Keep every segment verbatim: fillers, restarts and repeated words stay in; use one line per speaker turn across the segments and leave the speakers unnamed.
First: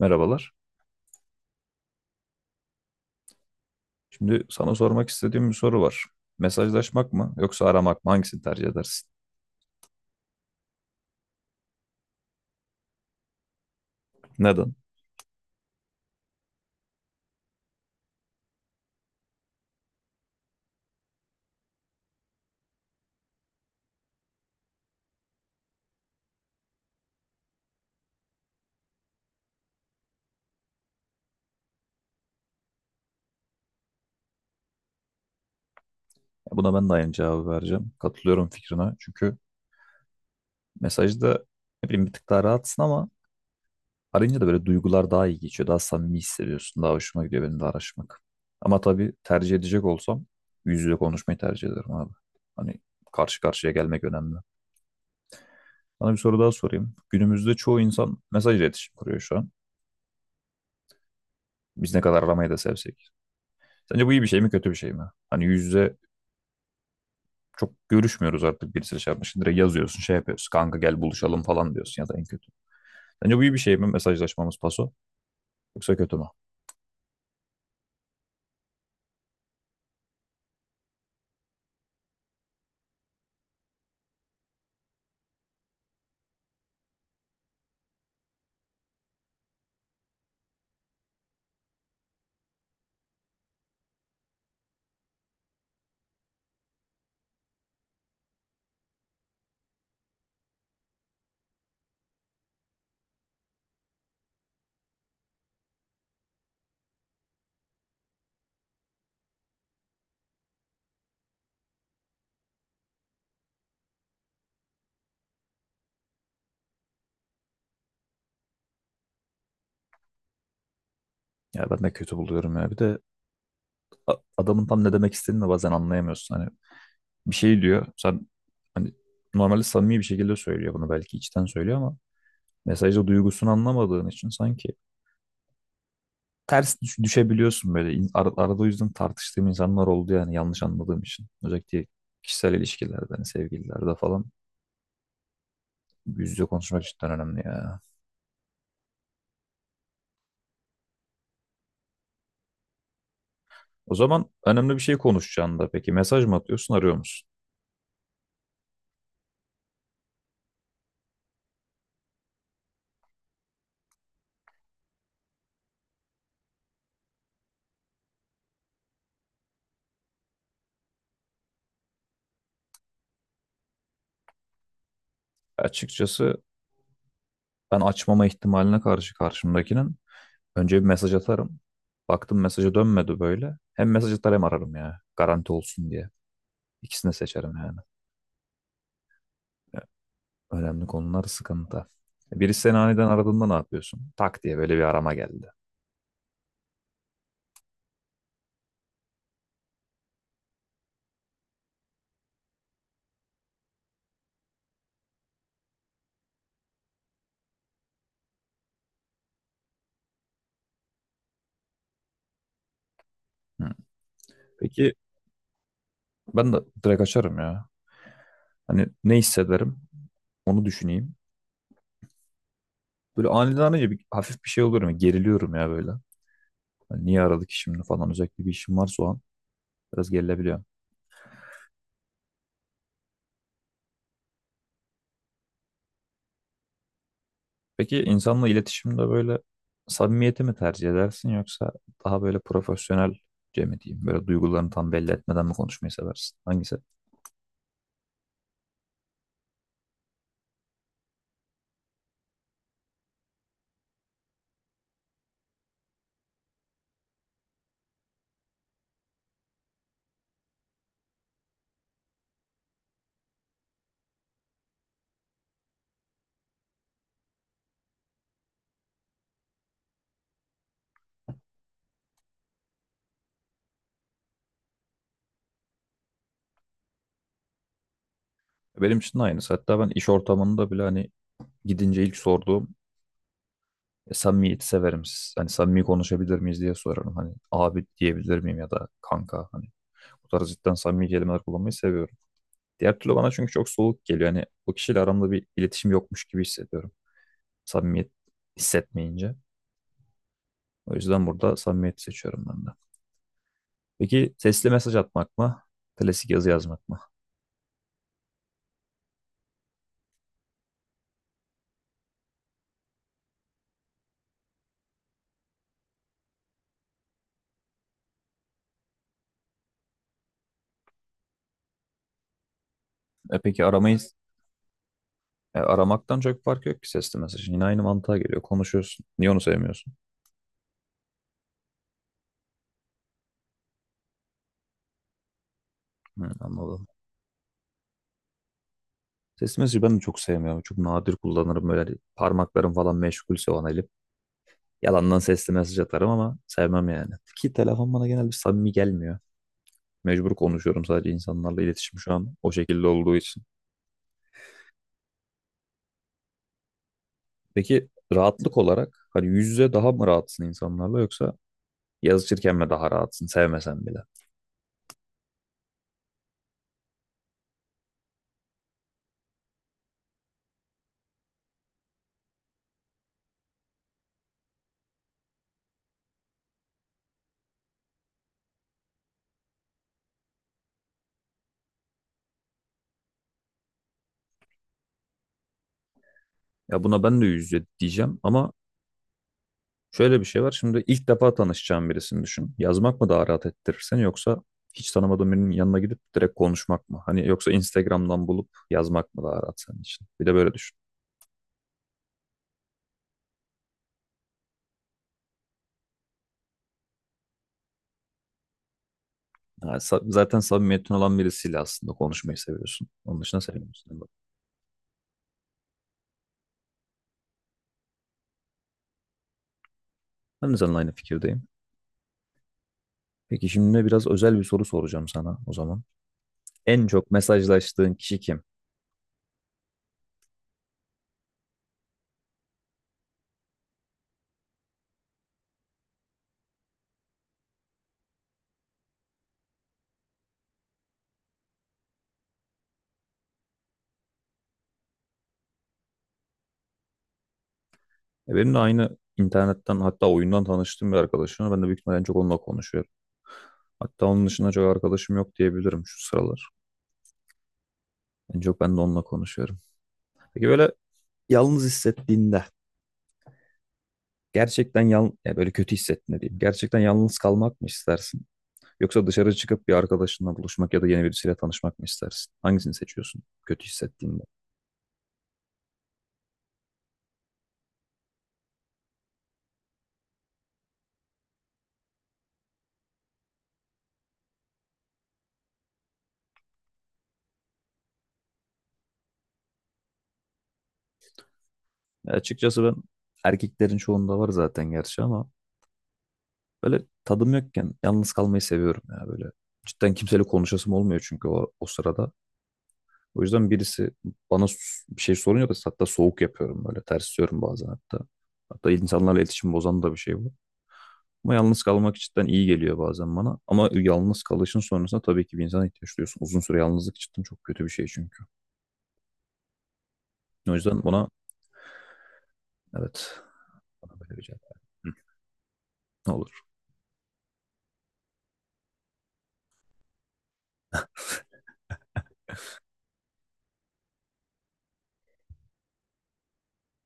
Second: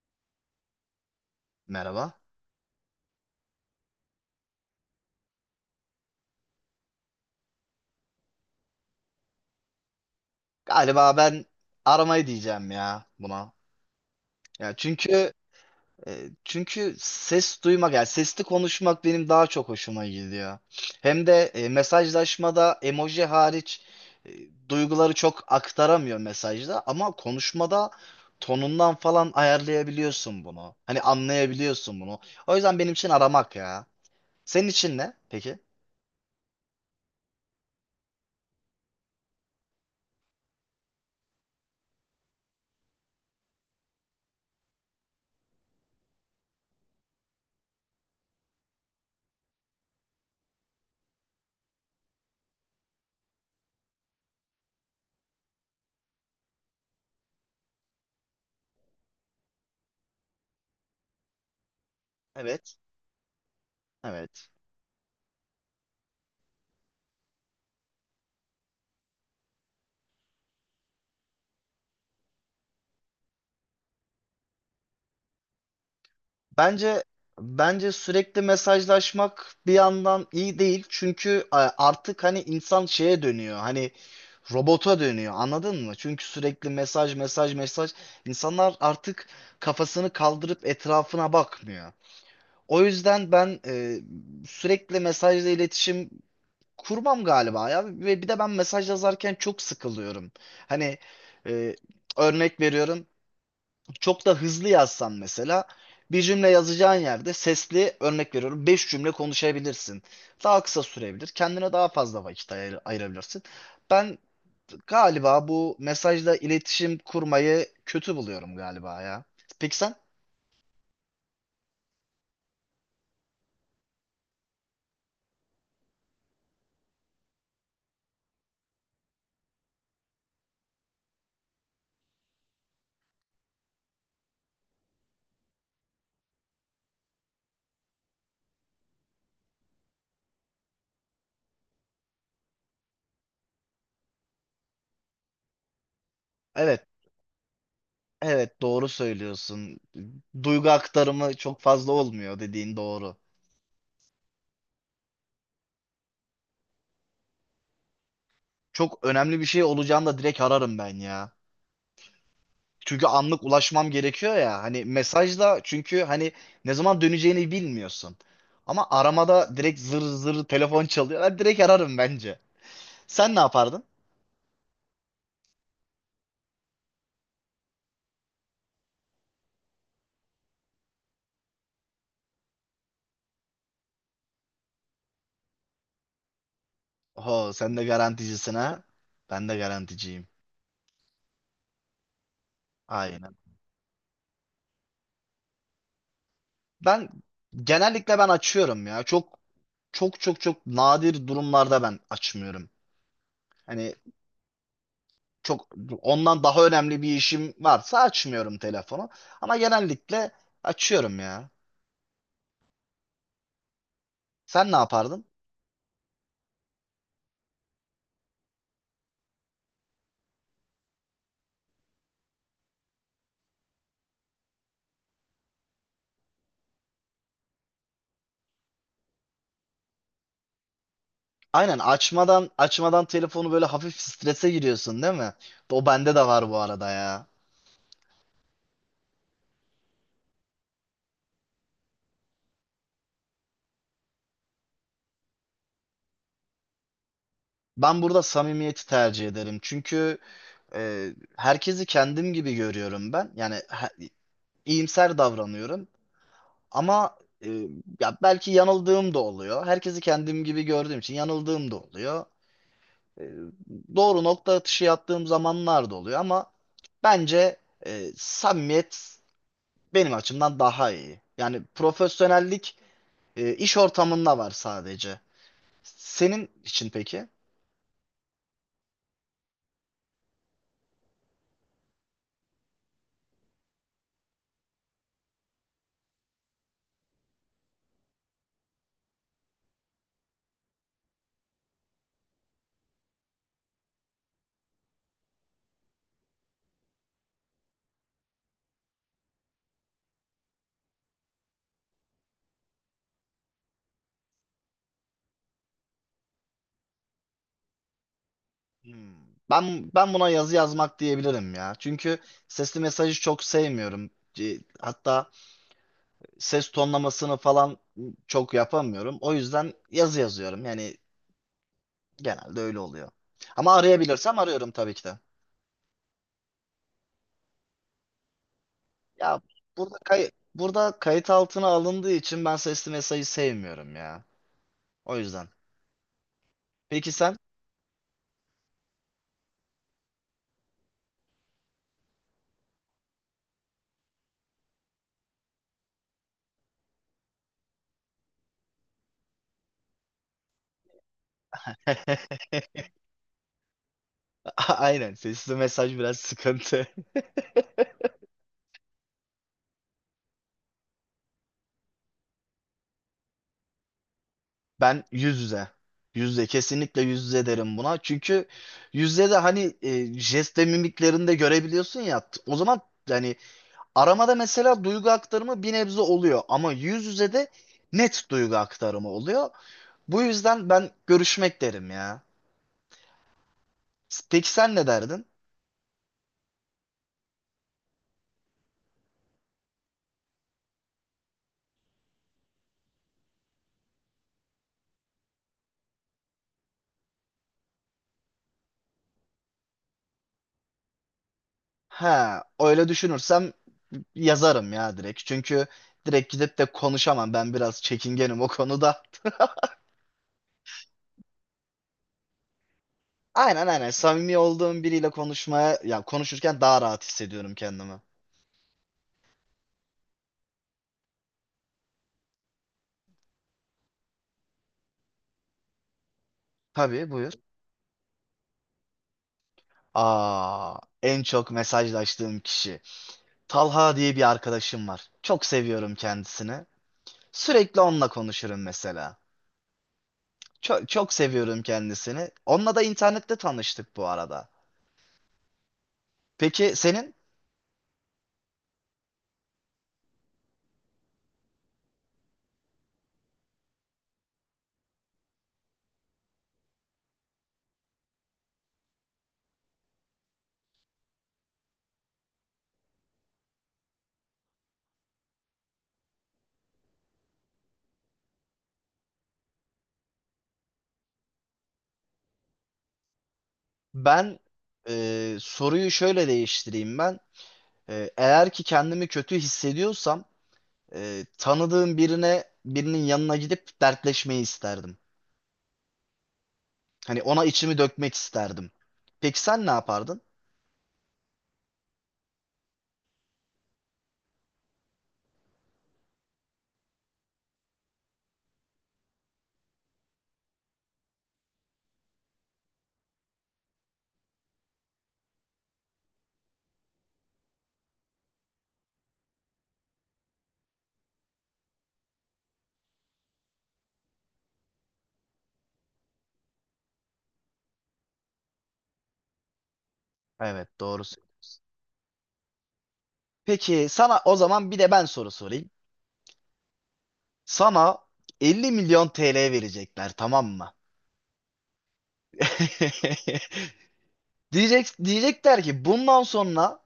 Merhabalar.
Merhaba.
Şimdi sana sormak istediğim bir soru var. Mesajlaşmak mı yoksa aramak mı? Hangisini tercih edersin?
Galiba ben aramayı diyeceğim ya buna.
Neden?
Ya çünkü e, çünkü ses duymak yani sesli konuşmak benim daha çok hoşuma gidiyor. Hem de e, mesajlaşmada emoji hariç e, duyguları çok aktaramıyor mesajda ama konuşmada tonundan falan ayarlayabiliyorsun bunu. Hani anlayabiliyorsun bunu. O yüzden benim için aramak ya. Senin için ne peki?
Ya buna ben de aynı cevabı vereceğim. Katılıyorum fikrine. Çünkü mesajda, ne bileyim, bir tık daha rahatsın ama arayınca da böyle duygular daha iyi geçiyor. Daha samimi hissediyorsun. Daha hoşuma gidiyor benim de araşmak. Ama tabii tercih edecek olsam yüz yüze konuşmayı tercih ederim abi. Hani karşı karşıya gelmek önemli. Sana bir soru daha sorayım. Günümüzde çoğu insan mesaj iletişim kuruyor şu an. Biz ne kadar aramayı da
Evet.
sevsek. Sence bu iyi bir şey mi
Evet.
kötü bir şey mi? Hani yüz yüze çok görüşmüyoruz artık, birisiyle şey yapmışsın. Direkt yazıyorsun, şey yapıyorsun. Kanka gel buluşalım falan diyorsun ya da en kötü. Sence bu iyi bir şey mi mesajlaşmamız paso? Yoksa kötü mü?
Bence bence sürekli mesajlaşmak bir yandan iyi değil. Çünkü e, artık hani insan şeye dönüyor. Hani robota dönüyor. Anladın mı? Çünkü sürekli mesaj mesaj mesaj insanlar artık kafasını kaldırıp etrafına bakmıyor. O yüzden ben e, sürekli mesajla iletişim kurmam galiba ya ve bir de ben mesaj yazarken çok sıkılıyorum. Hani e, örnek veriyorum çok da hızlı yazsan mesela bir cümle yazacağın yerde sesli örnek veriyorum beş cümle konuşabilirsin. Daha kısa sürebilir. Kendine daha fazla vakit ayır- ayırabilirsin. Ben galiba bu mesajla iletişim kurmayı kötü buluyorum galiba ya. Peki sen?
Ya ben de kötü buluyorum ya. Bir de a- adamın tam ne demek istediğini de bazen anlayamıyorsun. Hani bir şey diyor. Sen hani normalde samimi bir şekilde söylüyor bunu, belki içten söylüyor ama mesajda duygusunu anlamadığın için sanki ters düş- düşebiliyorsun böyle. İn- ar- arada o yüzden tartıştığım insanlar oldu yani, yanlış anladığım için. Özellikle kişisel ilişkilerde, hani sevgililerde falan, yüz yüze konuşmak
Evet,
cidden önemli ya.
evet doğru söylüyorsun. Duygu aktarımı çok fazla olmuyor dediğin doğru.
O zaman önemli bir şey konuşacağında peki mesaj mı atıyorsun, arıyor musun?
Çok önemli bir şey olacağını da direkt ararım ben ya. Çünkü anlık ulaşmam gerekiyor ya. Hani mesajla çünkü hani ne zaman döneceğini bilmiyorsun. Ama aramada direkt zır zır telefon çalıyor. Ben direkt ararım bence. Sen ne yapardın?
Açıkçası ben açmama ihtimaline karşı karşımdakinin önce bir mesaj atarım. Baktım mesajı dönmedi böyle. Hem mesaj atar hem ararım ya. Garanti olsun diye. İkisini
Oho
seçerim
sen
yani.
de garanticisin ha. Ben de garanticiyim.
Önemli konular sıkıntı. Birisi seni aniden
Aynen.
aradığında ne yapıyorsun? Tak diye böyle bir arama geldi.
Ben genellikle ben açıyorum ya. Çok çok çok çok nadir durumlarda ben açmıyorum. Hani çok ondan daha önemli bir işim varsa açmıyorum telefonu. Ama genellikle açıyorum ya.
Hı.
Sen ne
Peki
yapardın?
ben de direkt açarım ya. Hani ne hissederim onu düşüneyim. Böyle aniden arayınca bir, hafif bir şey oluyorum ya. Geriliyorum ya böyle. Hani niye aradık ki şimdi falan, özellikle bir işim varsa o an biraz gerilebiliyor.
Aynen açmadan açmadan telefonu böyle hafif strese giriyorsun değil mi? O bende de var bu arada ya.
Peki insanla iletişimde böyle samimiyeti mi tercih edersin yoksa daha böyle profesyonelce mi diyeyim? Böyle duygularını tam belli etmeden mi konuşmayı seversin? Hangisi?
Ben burada samimiyeti tercih ederim. Çünkü e, herkesi kendim gibi görüyorum ben. Yani he- iyimser davranıyorum. Ama e, ya belki yanıldığım da oluyor. Herkesi kendim gibi gördüğüm için yanıldığım da oluyor. E, doğru nokta atışı yaptığım zamanlar da oluyor ama bence e, samimiyet benim açımdan daha iyi. Yani profesyonellik E, iş ortamında var sadece. Senin için peki?
Benim için de aynısı. Hatta ben iş ortamında bile, hani gidince ilk sorduğum, "E, samimiyeti severim. Siz- Hani samimi konuşabilir miyiz" diye sorarım. Hani abi diyebilir miyim ya da kanka, hani bu tarz cidden samimi kelimeler kullanmayı seviyorum. Diğer türlü bana çünkü çok soğuk geliyor. Hani o kişiyle aramda bir iletişim yokmuş gibi hissediyorum. Samimiyet hissetmeyince. O yüzden burada samimiyeti seçiyorum ben de. Peki sesli mesaj atmak mı? Klasik yazı yazmak mı?
Hmm. Ben ben buna yazı yazmak diyebilirim ya. Çünkü sesli mesajı çok sevmiyorum. E, Hatta ses tonlamasını falan çok yapamıyorum. O yüzden yazı yazıyorum. Yani genelde öyle oluyor.
E peki
Ama
aramayı
arayabilirsem arıyorum tabii ki de.
e, aramaktan çok fark yok ki sesli mesajın. Yine aynı mantığa geliyor. Konuşuyorsun. Niye onu
Ya
sevmiyorsun?
burada kay burada kayıt altına alındığı için ben sesli mesajı sevmiyorum ya. O yüzden.
Hı, anladım.
Peki sen?
Sesli mesajı ben de çok sevmiyorum. Çok nadir kullanırım. Böyle hani parmaklarım falan meşgulse o an, elim. Yalandan sesli mesaj atarım ama sevmem yani. Ki telefon bana genelde samimi gelmiyor. Mecbur konuşuyorum, sadece insanlarla iletişim şu an o şekilde olduğu için.
Aynen sesli mesaj biraz sıkıntı.
Peki rahatlık olarak hani yüz yüze daha mı rahatsın insanlarla, yoksa yazışırken mi daha rahatsın sevmesen bile?
Ben yüz yüze. Yüz yüze. Kesinlikle yüz yüze derim buna. Çünkü yüz yüze de hani e, jest ve mimiklerini de görebiliyorsun ya. T- O zaman yani aramada mesela duygu aktarımı bir nebze oluyor. Ama yüz yüze de net duygu aktarımı oluyor. Bu yüzden ben görüşmek derim ya. Peki sen ne derdin?
Ya buna ben de yüz yüze diyeceğim ama şöyle bir şey var. Şimdi ilk defa tanışacağın birisini düşün. Yazmak mı daha rahat ettirir seni, yoksa hiç tanımadığın birinin yanına gidip direkt konuşmak mı? Hani yoksa Instagram'dan bulup yazmak mı daha rahat senin için? Bir de böyle düşün.
Ha, öyle düşünürsem yazarım ya direkt. Çünkü direkt gidip de konuşamam. Ben biraz çekingenim o konuda.
Ha, sa- zaten samimiyetin olan birisiyle aslında konuşmayı seviyorsun. Onun dışında
Aynen aynen.
sevmiyorsun.
Samimi olduğum biriyle konuşmaya, ya konuşurken daha rahat hissediyorum kendimi.
Ben de seninle aynı fikirdeyim. Peki şimdi biraz özel bir soru soracağım sana o zaman. En çok
Tabii buyur.
mesajlaştığın kişi kim?
Aa, en çok mesajlaştığım kişi. Talha diye bir arkadaşım var. Çok seviyorum kendisini. Sürekli onunla konuşurum mesela. Çok, çok seviyorum kendisini. Onunla da internette tanıştık bu arada. Peki senin?
E, Benim de aynı, internetten hatta oyundan tanıştığım bir arkadaşım var. Ben de büyük ihtimalle en çok onunla konuşuyorum. Hatta onun dışında çok arkadaşım yok diyebilirim şu sıralar. En çok ben de onunla konuşuyorum. Peki böyle yalnız hissettiğinde, gerçekten yal ya böyle kötü hissettiğinde diyeyim. Gerçekten yalnız kalmak mı istersin? Yoksa dışarı çıkıp bir arkadaşınla buluşmak ya da yeni birisiyle tanışmak mı istersin? Hangisini seçiyorsun kötü hissettiğinde?
Ben e, soruyu şöyle değiştireyim ben. E, eğer ki kendimi kötü hissediyorsam e, tanıdığım birine birinin yanına gidip dertleşmeyi isterdim. Hani ona içimi dökmek isterdim. Peki sen ne yapardın?
Ya açıkçası ben, erkeklerin çoğunda var zaten gerçi ama, böyle tadım yokken yalnız kalmayı seviyorum ya böyle. Cidden kimseyle konuşasım olmuyor çünkü o, o sırada. O yüzden birisi bana s- bir şey soruyor da hatta soğuk yapıyorum böyle, tersliyorum bazen hatta. Hatta insanlarla iletişim bozan da bir şey bu. Ama yalnız kalmak cidden iyi geliyor bazen bana. Ama yalnız kalışın sonrasında tabii ki bir insana ihtiyaç duyuyorsun. Uzun süre yalnızlık cidden çok kötü bir şey çünkü. O
Evet,
yüzden buna
doğrusu.
evet,
Peki
bana böyle
sana
bir
o
cevap ver.
zaman bir de ben soru sorayım.
Hı, olur.
Sana elli milyon T L verecekler, tamam mı? Diyecek, diyecekler ki bundan sonra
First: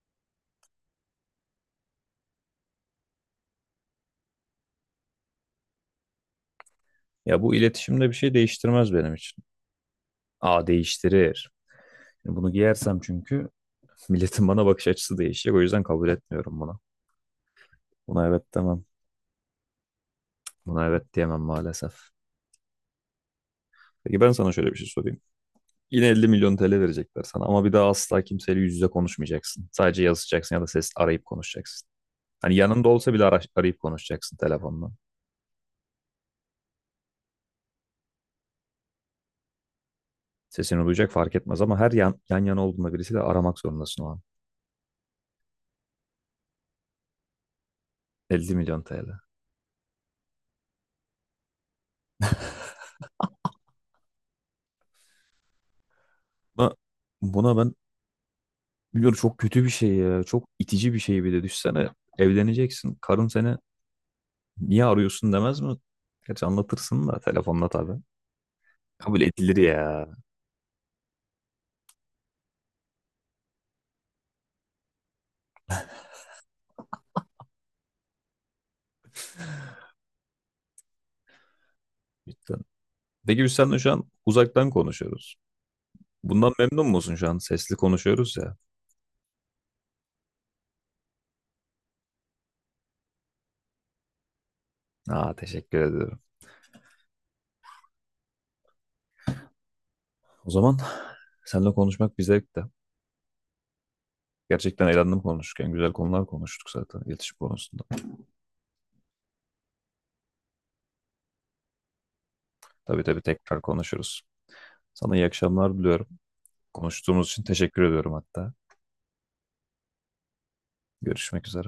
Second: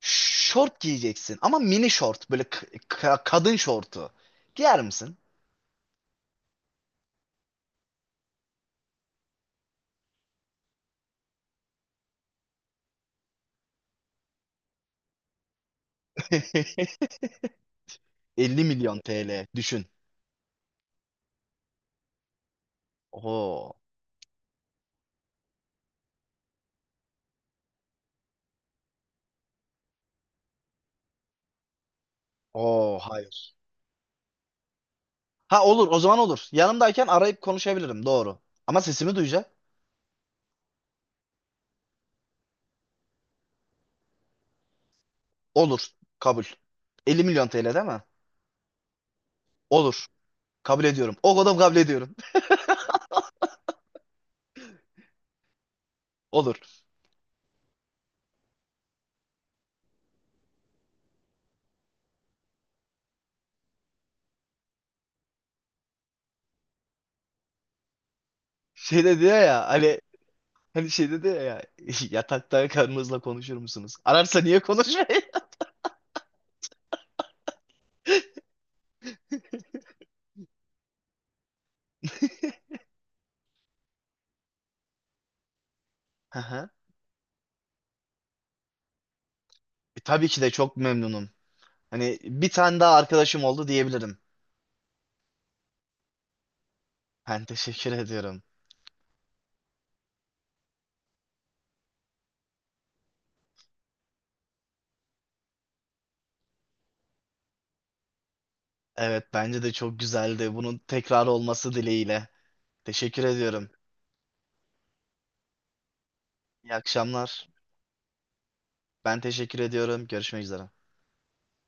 şort giyeceksin ama mini şort böyle k- ka- kadın şortu. Giyer misin?
Ya bu iletişimde bir şey değiştirmez benim için. Aa, değiştirir. Bunu giyersem çünkü milletin bana bakış açısı değişecek. O yüzden kabul etmiyorum bunu. Buna evet
elli
demem.
milyon T L düşün.
Buna evet diyemem maalesef.
Oo.
Peki ben sana şöyle bir şey sorayım. Yine elli milyon T L verecekler sana ama bir daha asla kimseyle yüz yüze konuşmayacaksın. Sadece yazacaksın ya da ses arayıp konuşacaksın. Hani yanında
Oo
olsa bile ara-
hayır.
arayıp konuşacaksın telefonla.
Ha olur o zaman olur. Yanımdayken arayıp konuşabilirim doğru. Ama sesimi duyacak.
Sesini duyacak, fark etmez ama her yan, yan yana olduğunda birisiyle aramak zorundasın o an.
Olur. Kabul. elli milyon T L değil mi?
elli milyon T L.
Olur. Kabul ediyorum. O kadar kabul ediyorum.
Buna,
Olur.
buna ben biliyorum çok kötü bir şey ya. Çok itici bir şey bir de. Düşsene, evleneceksin. Karın seni, niye arıyorsun, demez mi? Gerçi anlatırsın da telefonla tabii.
Şey
Kabul
dedi
edilir
ya hani
ya.
hani şey dedi ya yatakta karınızla konuşur musunuz? Ararsa niye konuşmayın?
Cidden. Peki biz seninle şu an uzaktan konuşuyoruz.
Hı
Bundan
hı.
memnun musun şu an? Sesli konuşuyoruz ya.
E, tabii ki de çok memnunum. Hani bir tane daha arkadaşım oldu diyebilirim.
Aa, teşekkür ediyorum.
Ben teşekkür ediyorum.
O zaman seninle konuşmak bir zevkti. Gerçekten eğlendim konuşurken. Güzel konular konuştuk zaten, iletişim konusunda.
Evet bence de çok güzeldi. Bunun tekrar olması dileğiyle.
Tabii tabii,
Teşekkür
tekrar
ediyorum.
konuşuruz. Sana iyi akşamlar diliyorum.
İyi
Konuştuğumuz için
akşamlar.
teşekkür ediyorum hatta.
Ben teşekkür ediyorum. Görüşmek üzere.
Görüşmek üzere.